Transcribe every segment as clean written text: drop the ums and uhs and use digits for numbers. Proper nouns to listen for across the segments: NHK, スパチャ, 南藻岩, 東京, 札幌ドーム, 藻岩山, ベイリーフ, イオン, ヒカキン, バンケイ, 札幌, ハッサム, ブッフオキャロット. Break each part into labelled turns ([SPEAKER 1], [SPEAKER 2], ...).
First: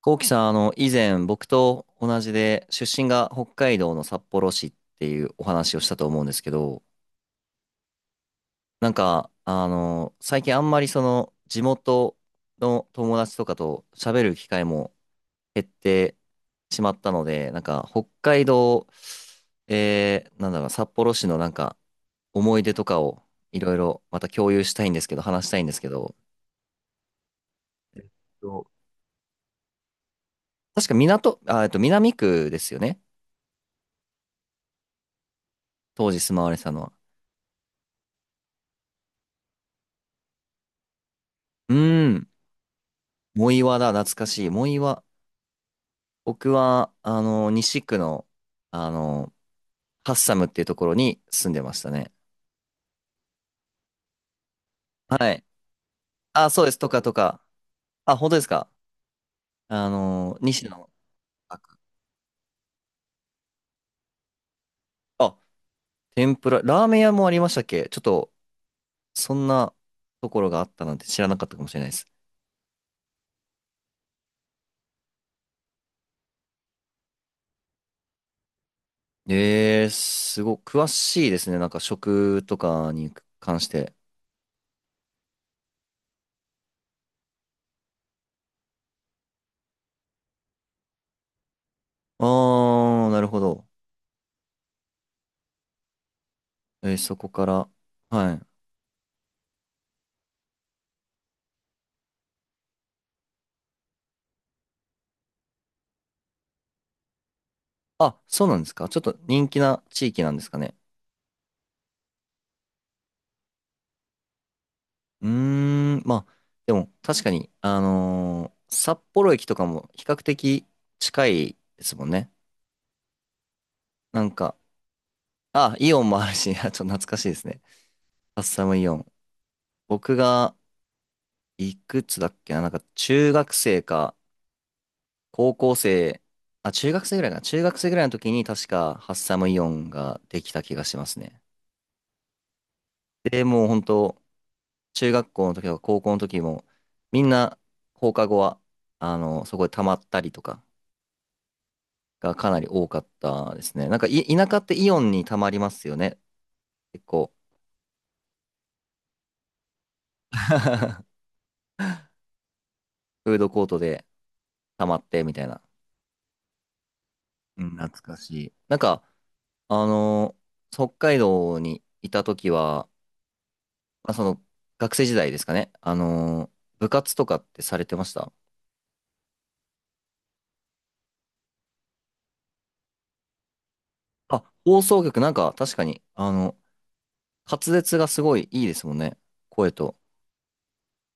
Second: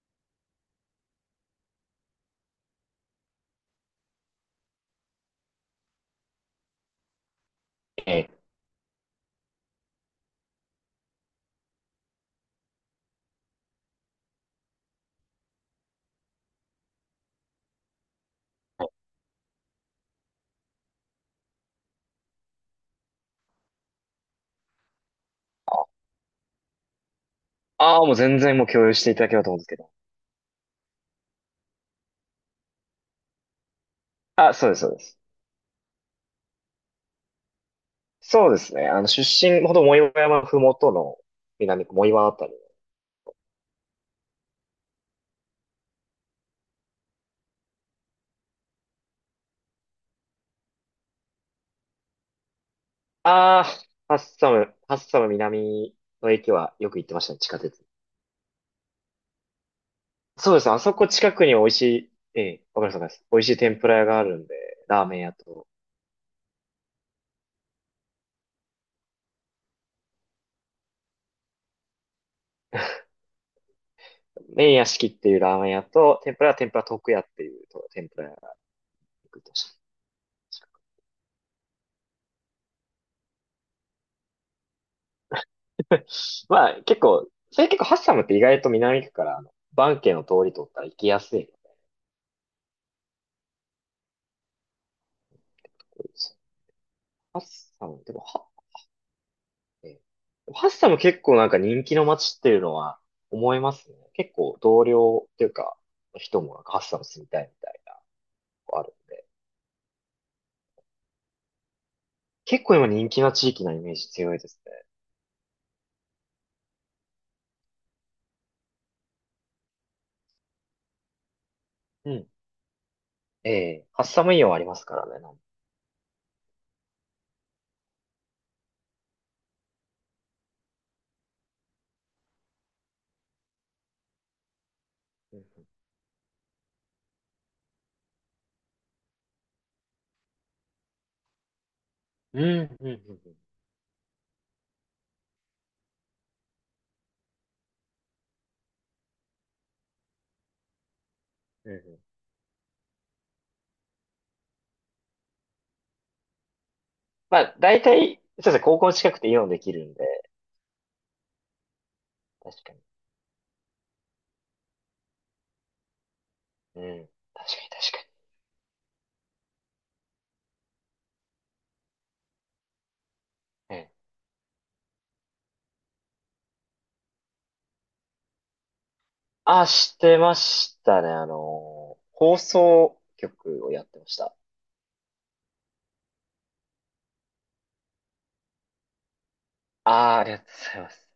[SPEAKER 1] こうきさん、以前僕と同じで出身が北海道の札幌市っていうお話をしたと思うんですけど、
[SPEAKER 2] ええ。
[SPEAKER 1] なんか、最近あんまりその地元の友達とかと喋る機会も減ってしまったので、なんか北海道、なんだろう、札幌市のなんか思い出とかをいろいろまた共有したいんですけど、話したいんですけど、
[SPEAKER 2] ああ、もう全然
[SPEAKER 1] そ
[SPEAKER 2] もう
[SPEAKER 1] う
[SPEAKER 2] 共有していただければと思うんですけど。
[SPEAKER 1] 確か港、あ、えっと、南区ですよね。
[SPEAKER 2] あ、そうです、そうです。
[SPEAKER 1] 当時住まわれてたのは。
[SPEAKER 2] そうですね。出身、ほど藻岩山ふもとの
[SPEAKER 1] う
[SPEAKER 2] 南藻
[SPEAKER 1] ー
[SPEAKER 2] 岩
[SPEAKER 1] ん。
[SPEAKER 2] あたり。
[SPEAKER 1] 藻岩だ、懐かしい。藻岩。僕は、西区の、あの、ハッサムっていうところに住んでましたね。
[SPEAKER 2] ああ、ハッサム、ハッサム
[SPEAKER 1] はい。
[SPEAKER 2] 南の
[SPEAKER 1] あ、
[SPEAKER 2] 駅
[SPEAKER 1] そうで
[SPEAKER 2] は
[SPEAKER 1] す。
[SPEAKER 2] よ
[SPEAKER 1] と
[SPEAKER 2] く
[SPEAKER 1] か
[SPEAKER 2] 行っ
[SPEAKER 1] と
[SPEAKER 2] てましたね、
[SPEAKER 1] か。
[SPEAKER 2] 地下鉄。
[SPEAKER 1] あ、本当ですか。
[SPEAKER 2] そうで
[SPEAKER 1] 西
[SPEAKER 2] す。あ
[SPEAKER 1] の。
[SPEAKER 2] そこ近くに
[SPEAKER 1] あ、
[SPEAKER 2] 美味しい、ええ、わかります、わかります。美味しい天ぷら屋があるんで、ラーメン屋
[SPEAKER 1] あ、
[SPEAKER 2] と、
[SPEAKER 1] 天ぷら。ラーメン屋もありましたっけちょっと、そんなところがあったなんて知らなかったかもしれないです。
[SPEAKER 2] 麺屋敷っていうラーメン屋と、天ぷらは天ぷら徳屋っていうと天ぷら屋がよく行ってました。
[SPEAKER 1] すごい、詳しいですね。なんか食とかに関して。
[SPEAKER 2] まあ、結構、それ結構ハッサムって意外と南区から、バンケイの通り通ったら行きやすい。
[SPEAKER 1] あー、なるほど。そこ
[SPEAKER 2] ハッ
[SPEAKER 1] から。
[SPEAKER 2] サム、でも、
[SPEAKER 1] はい。
[SPEAKER 2] は、えーハッサム結構なんか人気の街っていうのは思いますね。結構同僚っていうか、人もなんかハッサム住みたいみたいな、
[SPEAKER 1] あ、そうなんです
[SPEAKER 2] あ
[SPEAKER 1] か。
[SPEAKER 2] るん
[SPEAKER 1] ちょっと
[SPEAKER 2] で。
[SPEAKER 1] 人気な地域なんですかね。
[SPEAKER 2] 結構今人気な地域なイメージ強いです
[SPEAKER 1] うーん、まあ、でも確かに、札幌駅とかも比較的近いですもん
[SPEAKER 2] ね。うん。
[SPEAKER 1] ね。
[SPEAKER 2] ええ、ハッ
[SPEAKER 1] な
[SPEAKER 2] サ
[SPEAKER 1] ん
[SPEAKER 2] ムイオン
[SPEAKER 1] か、
[SPEAKER 2] ありますからね。なん、
[SPEAKER 1] あ、イオンもあるし、あちょっと懐かしいですね。カッサムイオン。僕が、いくつだっけな、なんか中学生か、
[SPEAKER 2] うん
[SPEAKER 1] 高校生、あ、中学生ぐらいかな。中学生ぐらいの時に確かハッサムイオンができた気がしますね。
[SPEAKER 2] うん、うん、うん、うん。
[SPEAKER 1] で、もう本当中学校の時とか高校の時も、みんな放課後は、そこで溜まったりとか、
[SPEAKER 2] うんうん、
[SPEAKER 1] がかなり多かったですね。なんかい、田舎ってイオンにたまりますよね。結構。
[SPEAKER 2] まあ、大体、そうですね、高校近くてイオンできるんで、確かに。
[SPEAKER 1] フードコートでたまってみたいな。
[SPEAKER 2] うん。確か
[SPEAKER 1] う
[SPEAKER 2] に、
[SPEAKER 1] ん、懐
[SPEAKER 2] 確か
[SPEAKER 1] かしい。なんか、あのー北海道にいた時は、
[SPEAKER 2] に。ええ、
[SPEAKER 1] まあ、その、学生時代ですかね。部活とかってされてました？
[SPEAKER 2] あ、してましたね。放送局をやってました。
[SPEAKER 1] あ、放送局なんか確かに、滑舌がすごいいいですもんね。声と。
[SPEAKER 2] ああ、ありがとうございます。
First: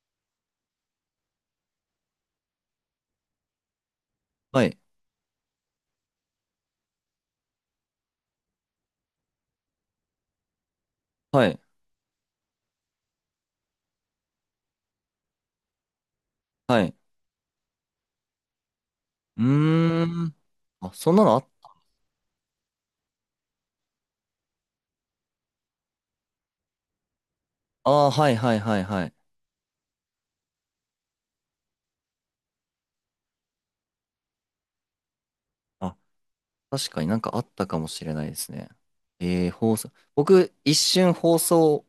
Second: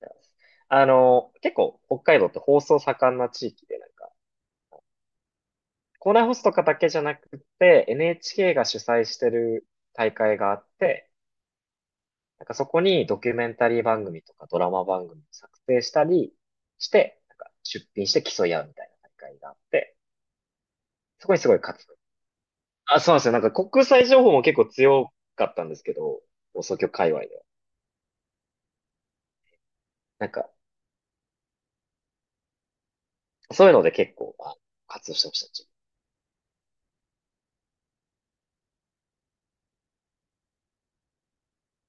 [SPEAKER 2] ありがとうございます。結構北海道って放送盛んな地域で、なんか、
[SPEAKER 1] はい、
[SPEAKER 2] 校内放送とかだけじゃなくて、NHK が主催してる大会があって、
[SPEAKER 1] はい、
[SPEAKER 2] なんかそこにドキュメンタリー番組とかドラマ番組を作成したり
[SPEAKER 1] は
[SPEAKER 2] し
[SPEAKER 1] い。
[SPEAKER 2] て、なんか出品して競い合うみたいな大会
[SPEAKER 1] う
[SPEAKER 2] があって、
[SPEAKER 1] ーん。あ、そんな
[SPEAKER 2] そこに
[SPEAKER 1] の
[SPEAKER 2] すごい活動。あ、そうなんですよ。なんか国際情報も結構強かったんですけど、放送局界隈では。
[SPEAKER 1] あ、あーはいはいはいはい。
[SPEAKER 2] なんか、そういうので結構、まあ、活動してました。
[SPEAKER 1] あ確かになんかあったかもしれないですね。放送。僕、一瞬放送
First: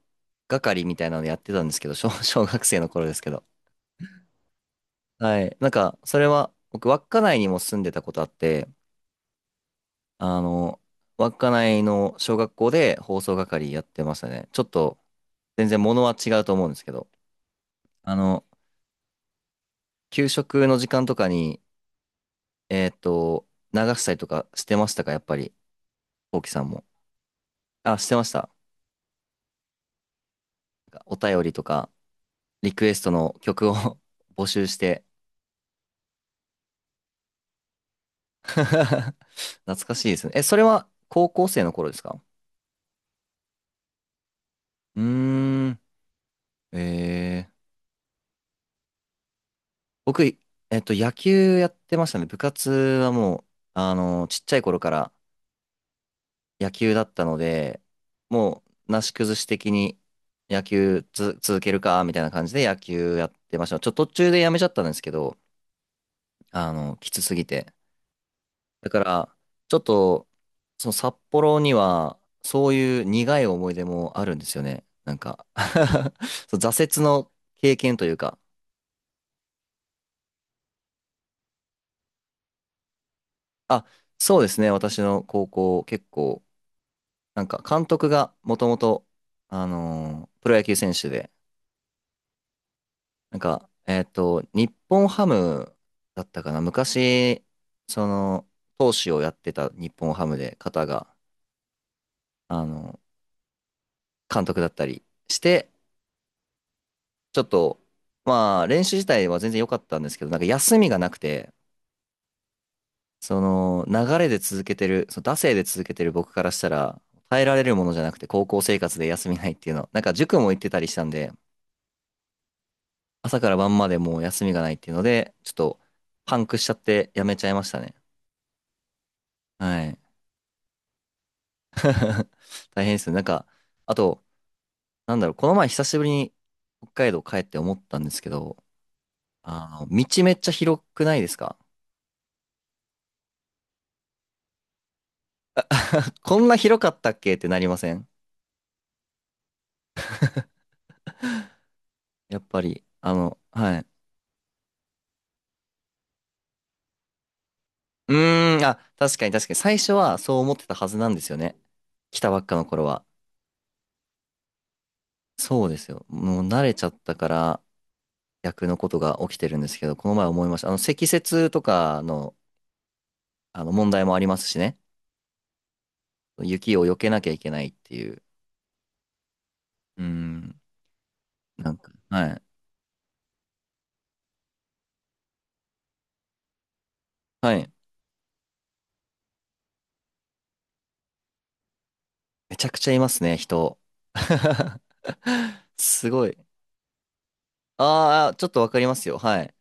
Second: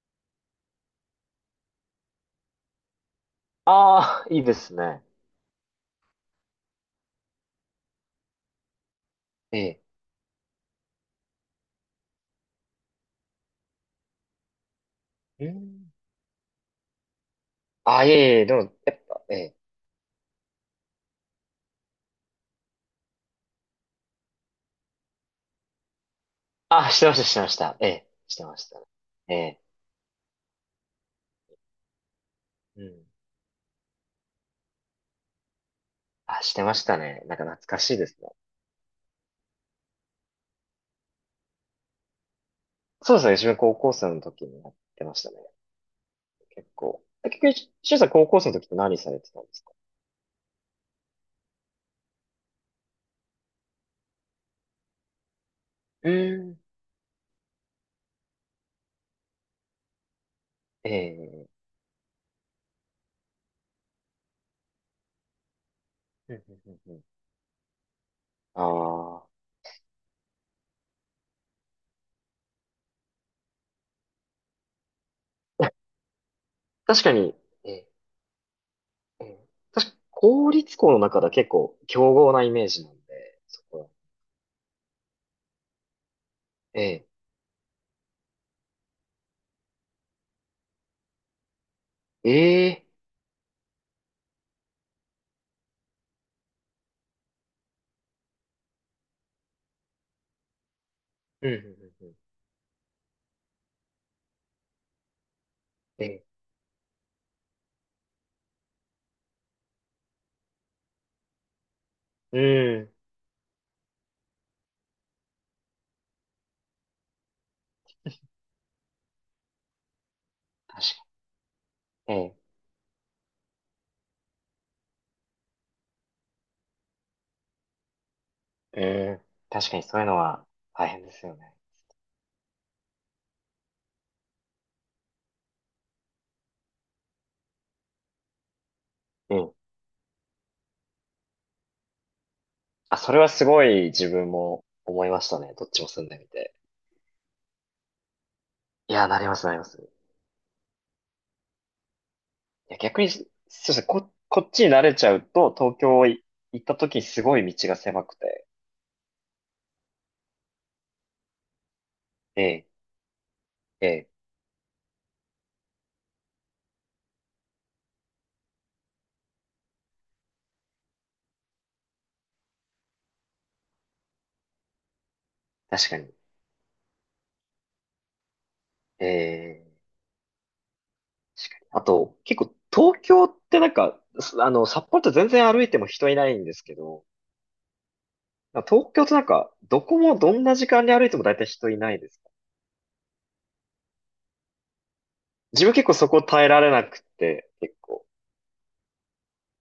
[SPEAKER 1] 係みたいなのやってたんですけど、小、小学生の頃ですけど。
[SPEAKER 2] ああー、いいですね。
[SPEAKER 1] はい。なんか、それは、僕、稚内にも住んでたことあって、
[SPEAKER 2] ええ、
[SPEAKER 1] あの、稚内の小学校で放送係やってましたね。ちょっと、
[SPEAKER 2] え
[SPEAKER 1] 全然
[SPEAKER 2] ー、
[SPEAKER 1] 物は違うと思うんですけど、
[SPEAKER 2] あ、いえ
[SPEAKER 1] あ
[SPEAKER 2] い
[SPEAKER 1] の、
[SPEAKER 2] え、でも、やっぱ、ええ。
[SPEAKER 1] 給食の時間とかに、えっと、流したりとかしてましたか、やっぱり、こうきさんも？
[SPEAKER 2] あ、してました、してました。え
[SPEAKER 1] あ、し
[SPEAKER 2] え、
[SPEAKER 1] てまし
[SPEAKER 2] して
[SPEAKER 1] た。
[SPEAKER 2] ましたね。ええ。
[SPEAKER 1] お便りとか。リ
[SPEAKER 2] う
[SPEAKER 1] クエス
[SPEAKER 2] ん。
[SPEAKER 1] トの曲を 募集して
[SPEAKER 2] あ、してましたね。なんか懐かしいですね。
[SPEAKER 1] 懐かしいですね。え、それは高校生の頃ですか？
[SPEAKER 2] そうですね。自分高校生の時にやっ
[SPEAKER 1] う
[SPEAKER 2] てましたね。
[SPEAKER 1] ーん、
[SPEAKER 2] 結構。え、
[SPEAKER 1] えー、
[SPEAKER 2] 結局、しゅんさん高校生の時って何されてたんですか？
[SPEAKER 1] 僕、野球やってましたね。部活はもう、ちっちゃい頃から
[SPEAKER 2] うーん、
[SPEAKER 1] 野球だったので、もう、なし崩し的に野
[SPEAKER 2] え
[SPEAKER 1] 球続
[SPEAKER 2] え。
[SPEAKER 1] けるか、みたいな感じで野球やってました。ちょっと途中でやめちゃったんですけど、
[SPEAKER 2] うんうんうんうん、
[SPEAKER 1] きつすぎて。だか
[SPEAKER 2] あ
[SPEAKER 1] ら、ちょっと、その札幌には、そういう苦い思い出もあるんですよね。なんか
[SPEAKER 2] あ。
[SPEAKER 1] そう挫
[SPEAKER 2] 確
[SPEAKER 1] 折
[SPEAKER 2] か
[SPEAKER 1] の
[SPEAKER 2] に、え
[SPEAKER 1] 経
[SPEAKER 2] え、
[SPEAKER 1] 験というか、
[SPEAKER 2] ええ。確か、公立校の中では結構強豪なイメージなんで、そこ
[SPEAKER 1] あ、
[SPEAKER 2] は。
[SPEAKER 1] そうですね、私の高校、結構、
[SPEAKER 2] え
[SPEAKER 1] なんか監督がもともと、プロ野球選手で、
[SPEAKER 2] え、ええ。
[SPEAKER 1] なんか、日本ハムだったかな、昔、その、投手をやってた日本ハムで、方が、
[SPEAKER 2] うん、うん、うんうん。
[SPEAKER 1] あの、監督だったりして、
[SPEAKER 2] ええ、
[SPEAKER 1] ちょっと、まあ、練習自体は全然良かったんですけど、なんか休みがなくて、
[SPEAKER 2] うん。
[SPEAKER 1] その、流れで続けてる、その、惰性で続けてる僕からしたら、耐えられるものじゃなくて、高校生活で休みないっていうの。なんか塾も行ってた
[SPEAKER 2] 確
[SPEAKER 1] りした
[SPEAKER 2] か
[SPEAKER 1] んで、
[SPEAKER 2] に。ええ、
[SPEAKER 1] 朝から晩までもう休みがないっていうので、ちょっと、パンクしちゃってやめちゃいましたね。
[SPEAKER 2] ええ、確かに
[SPEAKER 1] はい。
[SPEAKER 2] そういうのは大変ですよね。
[SPEAKER 1] 大変ですね。なんか、あと、なんだろう、この前久しぶりに北海道帰って思ったんですけど、
[SPEAKER 2] うん。
[SPEAKER 1] 道めっちゃ広くないですか？
[SPEAKER 2] あ、それはすごい自分も思いましたね。どっちも住ん でみ
[SPEAKER 1] こん
[SPEAKER 2] て。
[SPEAKER 1] な広かったっけってなりません？
[SPEAKER 2] いや、なります、なります。い
[SPEAKER 1] やっぱ
[SPEAKER 2] や、
[SPEAKER 1] り、
[SPEAKER 2] 逆に、そうです
[SPEAKER 1] は
[SPEAKER 2] ね、
[SPEAKER 1] い。
[SPEAKER 2] こ、こっちに慣れちゃうと、東京い行った時にすごい道が狭
[SPEAKER 1] う
[SPEAKER 2] くて。
[SPEAKER 1] ーん、あ、確かに確かに。最初はそう思ってたはずなんですよね。来たば
[SPEAKER 2] え
[SPEAKER 1] っかの
[SPEAKER 2] え、
[SPEAKER 1] 頃は。
[SPEAKER 2] ええ、
[SPEAKER 1] そうですよ。もう慣れちゃったから逆のことが起きてるんですけど、この前思いました。積雪とかの、あの問題もありますしね。
[SPEAKER 2] 確かに。
[SPEAKER 1] 雪を避けなきゃいけないっていう。
[SPEAKER 2] ええ、
[SPEAKER 1] うーん、なん
[SPEAKER 2] あ
[SPEAKER 1] か、
[SPEAKER 2] と、
[SPEAKER 1] はい。
[SPEAKER 2] 結構、東京ってなんか、す、札幌って全然歩いても人いないんですけど、
[SPEAKER 1] はい。
[SPEAKER 2] 東京ってなんか、どこもどんな時間に歩いても大体人いないです。
[SPEAKER 1] めちゃくちゃいますね、人。
[SPEAKER 2] 自分結構そ
[SPEAKER 1] す
[SPEAKER 2] こ
[SPEAKER 1] ごい。
[SPEAKER 2] 耐えられなくて、結構。
[SPEAKER 1] ああ、ちょっとわかりますよ。はい。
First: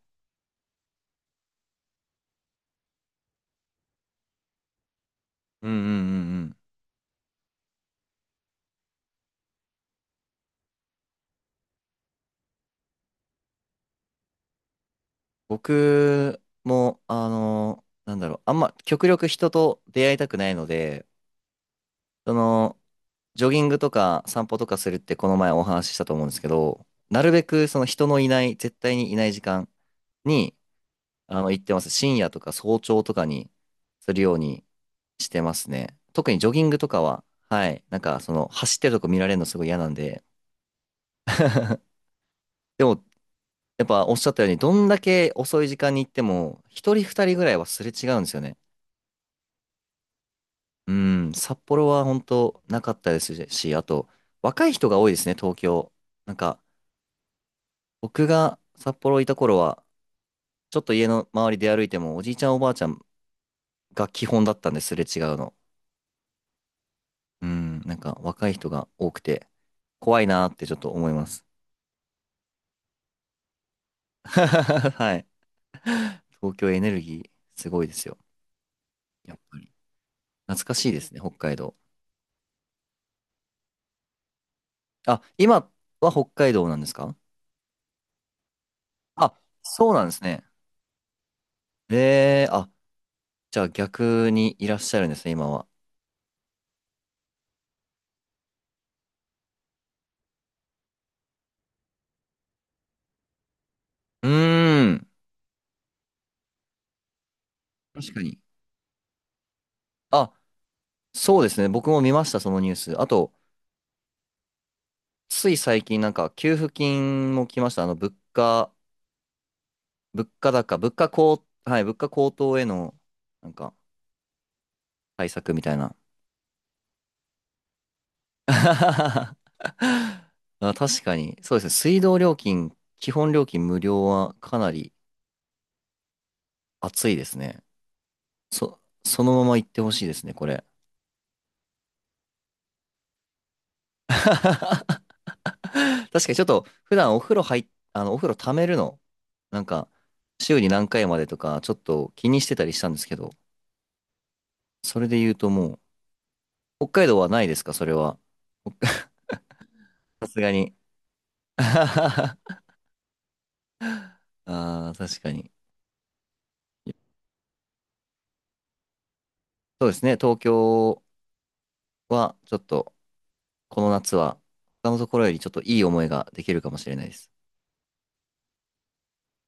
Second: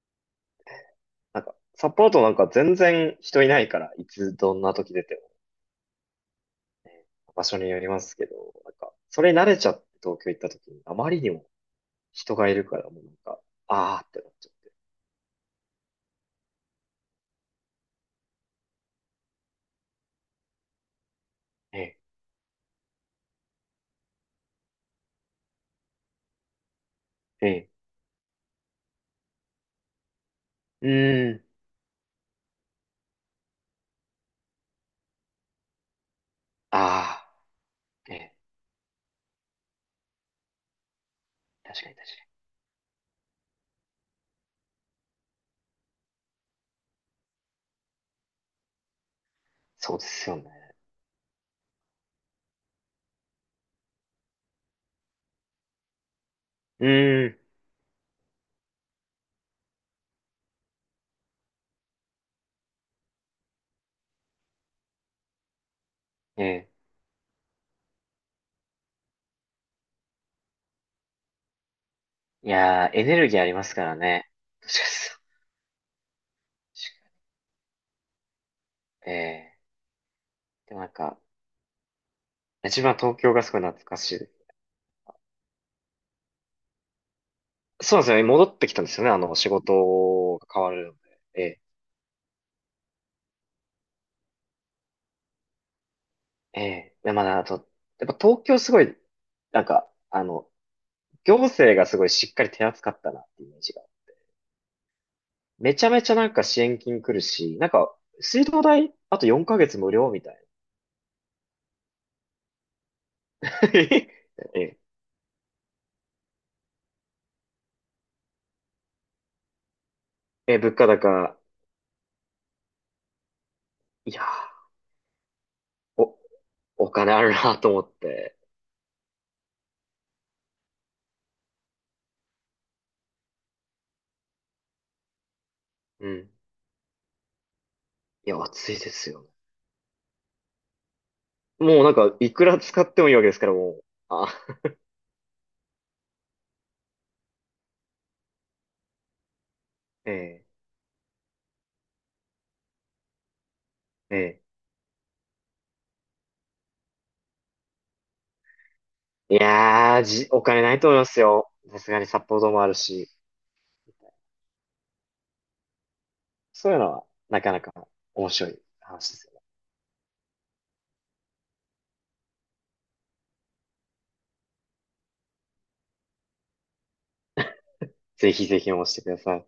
[SPEAKER 2] なんか、サポートなんか全然人いないから、いつどんな時出ても
[SPEAKER 1] うんうんうんうん。
[SPEAKER 2] ね、場所によりますけど、なんか、それ慣れちゃって東京行った時に、あまりにも人がいるから、もうなんか、あーってなっちゃって。
[SPEAKER 1] 僕も、なんだろう、あんま極力人と出会いたくないので、
[SPEAKER 2] ええ、
[SPEAKER 1] その、ジョギングとか散歩とかするってこの前お話ししたと思うんですけど、なるべ
[SPEAKER 2] え
[SPEAKER 1] く
[SPEAKER 2] え、
[SPEAKER 1] その人のいない、絶対にいない時間に、
[SPEAKER 2] うーん、
[SPEAKER 1] 行ってます。深夜とか早朝とかにするようにしてますね。特にジョギングとかは、
[SPEAKER 2] あ
[SPEAKER 1] はい、なん
[SPEAKER 2] ー、え
[SPEAKER 1] かそ
[SPEAKER 2] え、
[SPEAKER 1] の、走ってるとこ見られるのすごい嫌なんで、
[SPEAKER 2] 確かに確かに。
[SPEAKER 1] でも、やっぱおっしゃったように、どんだけ遅い時間に行っても、一人二人ぐらいはすれ違うんですよね。
[SPEAKER 2] そうですよね。
[SPEAKER 1] うん、札幌は本当なかったですし、あと、若い人が多いですね、東京。なんか、
[SPEAKER 2] うーん、
[SPEAKER 1] 僕が札幌いた頃は、ちょっと家の周りで歩いても、おじいちゃんおばあちゃんが基本だったんです、すれ違うの。
[SPEAKER 2] ええ、
[SPEAKER 1] うん、なんか若い人が多くて、怖いなーってちょっと思います。
[SPEAKER 2] いやー、エネルギーありますからね。確かに
[SPEAKER 1] は
[SPEAKER 2] そ
[SPEAKER 1] い。
[SPEAKER 2] う、
[SPEAKER 1] 東京エネル
[SPEAKER 2] 確
[SPEAKER 1] ギー、すごいですよ。
[SPEAKER 2] かに、え
[SPEAKER 1] やっぱ
[SPEAKER 2] え、
[SPEAKER 1] り。懐か
[SPEAKER 2] でもな
[SPEAKER 1] しい
[SPEAKER 2] ん
[SPEAKER 1] です
[SPEAKER 2] か、
[SPEAKER 1] ね、北海道。
[SPEAKER 2] 自分は東京がすごい懐かしいです。
[SPEAKER 1] あ、今は北海道なんですか？
[SPEAKER 2] そうなんですよね。戻ってきたんですよね。
[SPEAKER 1] あ、
[SPEAKER 2] 仕
[SPEAKER 1] そうなんです
[SPEAKER 2] 事
[SPEAKER 1] ね。
[SPEAKER 2] が変わるので。ええ、
[SPEAKER 1] あ、じゃあ逆にいらっしゃるんですね、今は。
[SPEAKER 2] ええ、でまだ、あと、やっぱ東京すごい、なんか、行政がすごいしっかり手厚かったなっていうイメージが。
[SPEAKER 1] うーん。
[SPEAKER 2] めちゃめちゃなんか支援金来るし、なんか、
[SPEAKER 1] 確かに。
[SPEAKER 2] 水道代、あと4ヶ月無料みた
[SPEAKER 1] あ、
[SPEAKER 2] い
[SPEAKER 1] そうですね。僕も見ました、そのニュース。あと、
[SPEAKER 2] な。ええ、
[SPEAKER 1] つい最近なんか給付金も来ました。物価、物価
[SPEAKER 2] え、物
[SPEAKER 1] 高、
[SPEAKER 2] 価
[SPEAKER 1] 物価
[SPEAKER 2] 高、
[SPEAKER 1] 高、はい、物価高騰への、なんか、
[SPEAKER 2] いやー、
[SPEAKER 1] 対策みたいな。
[SPEAKER 2] お、お金あるなと思って。
[SPEAKER 1] あ、確かに。そうですね。水道料金、基本料金無料はかなり
[SPEAKER 2] うん。
[SPEAKER 1] 熱いですね。
[SPEAKER 2] いや、暑い
[SPEAKER 1] そ、
[SPEAKER 2] ですよ
[SPEAKER 1] そ
[SPEAKER 2] ね。
[SPEAKER 1] のまま行ってほしいですね、これ。
[SPEAKER 2] もうなんか、いくら使ってもいいわけですから、もう。あ、
[SPEAKER 1] 確かにちょっと普段お風呂溜めるの、なんか、
[SPEAKER 2] ええ、
[SPEAKER 1] 週に何回までとか、ちょっと気にしてたりしたんですけど、
[SPEAKER 2] え
[SPEAKER 1] それで言うともう、北海道はないですか？それは。ほ
[SPEAKER 2] え。いやー、
[SPEAKER 1] さ
[SPEAKER 2] じ、
[SPEAKER 1] す
[SPEAKER 2] お
[SPEAKER 1] が
[SPEAKER 2] 金な
[SPEAKER 1] に。
[SPEAKER 2] いと思いますよ。さすがに札
[SPEAKER 1] あ
[SPEAKER 2] 幌ドームあるし。
[SPEAKER 1] あ、確かに。
[SPEAKER 2] そういうのは、なかなか面白い話ですよね。
[SPEAKER 1] そうですね、東京はちょっと、この夏は、他のところよりちょっといい思いができるかもしれないです。
[SPEAKER 2] ぜひぜひ応募してください。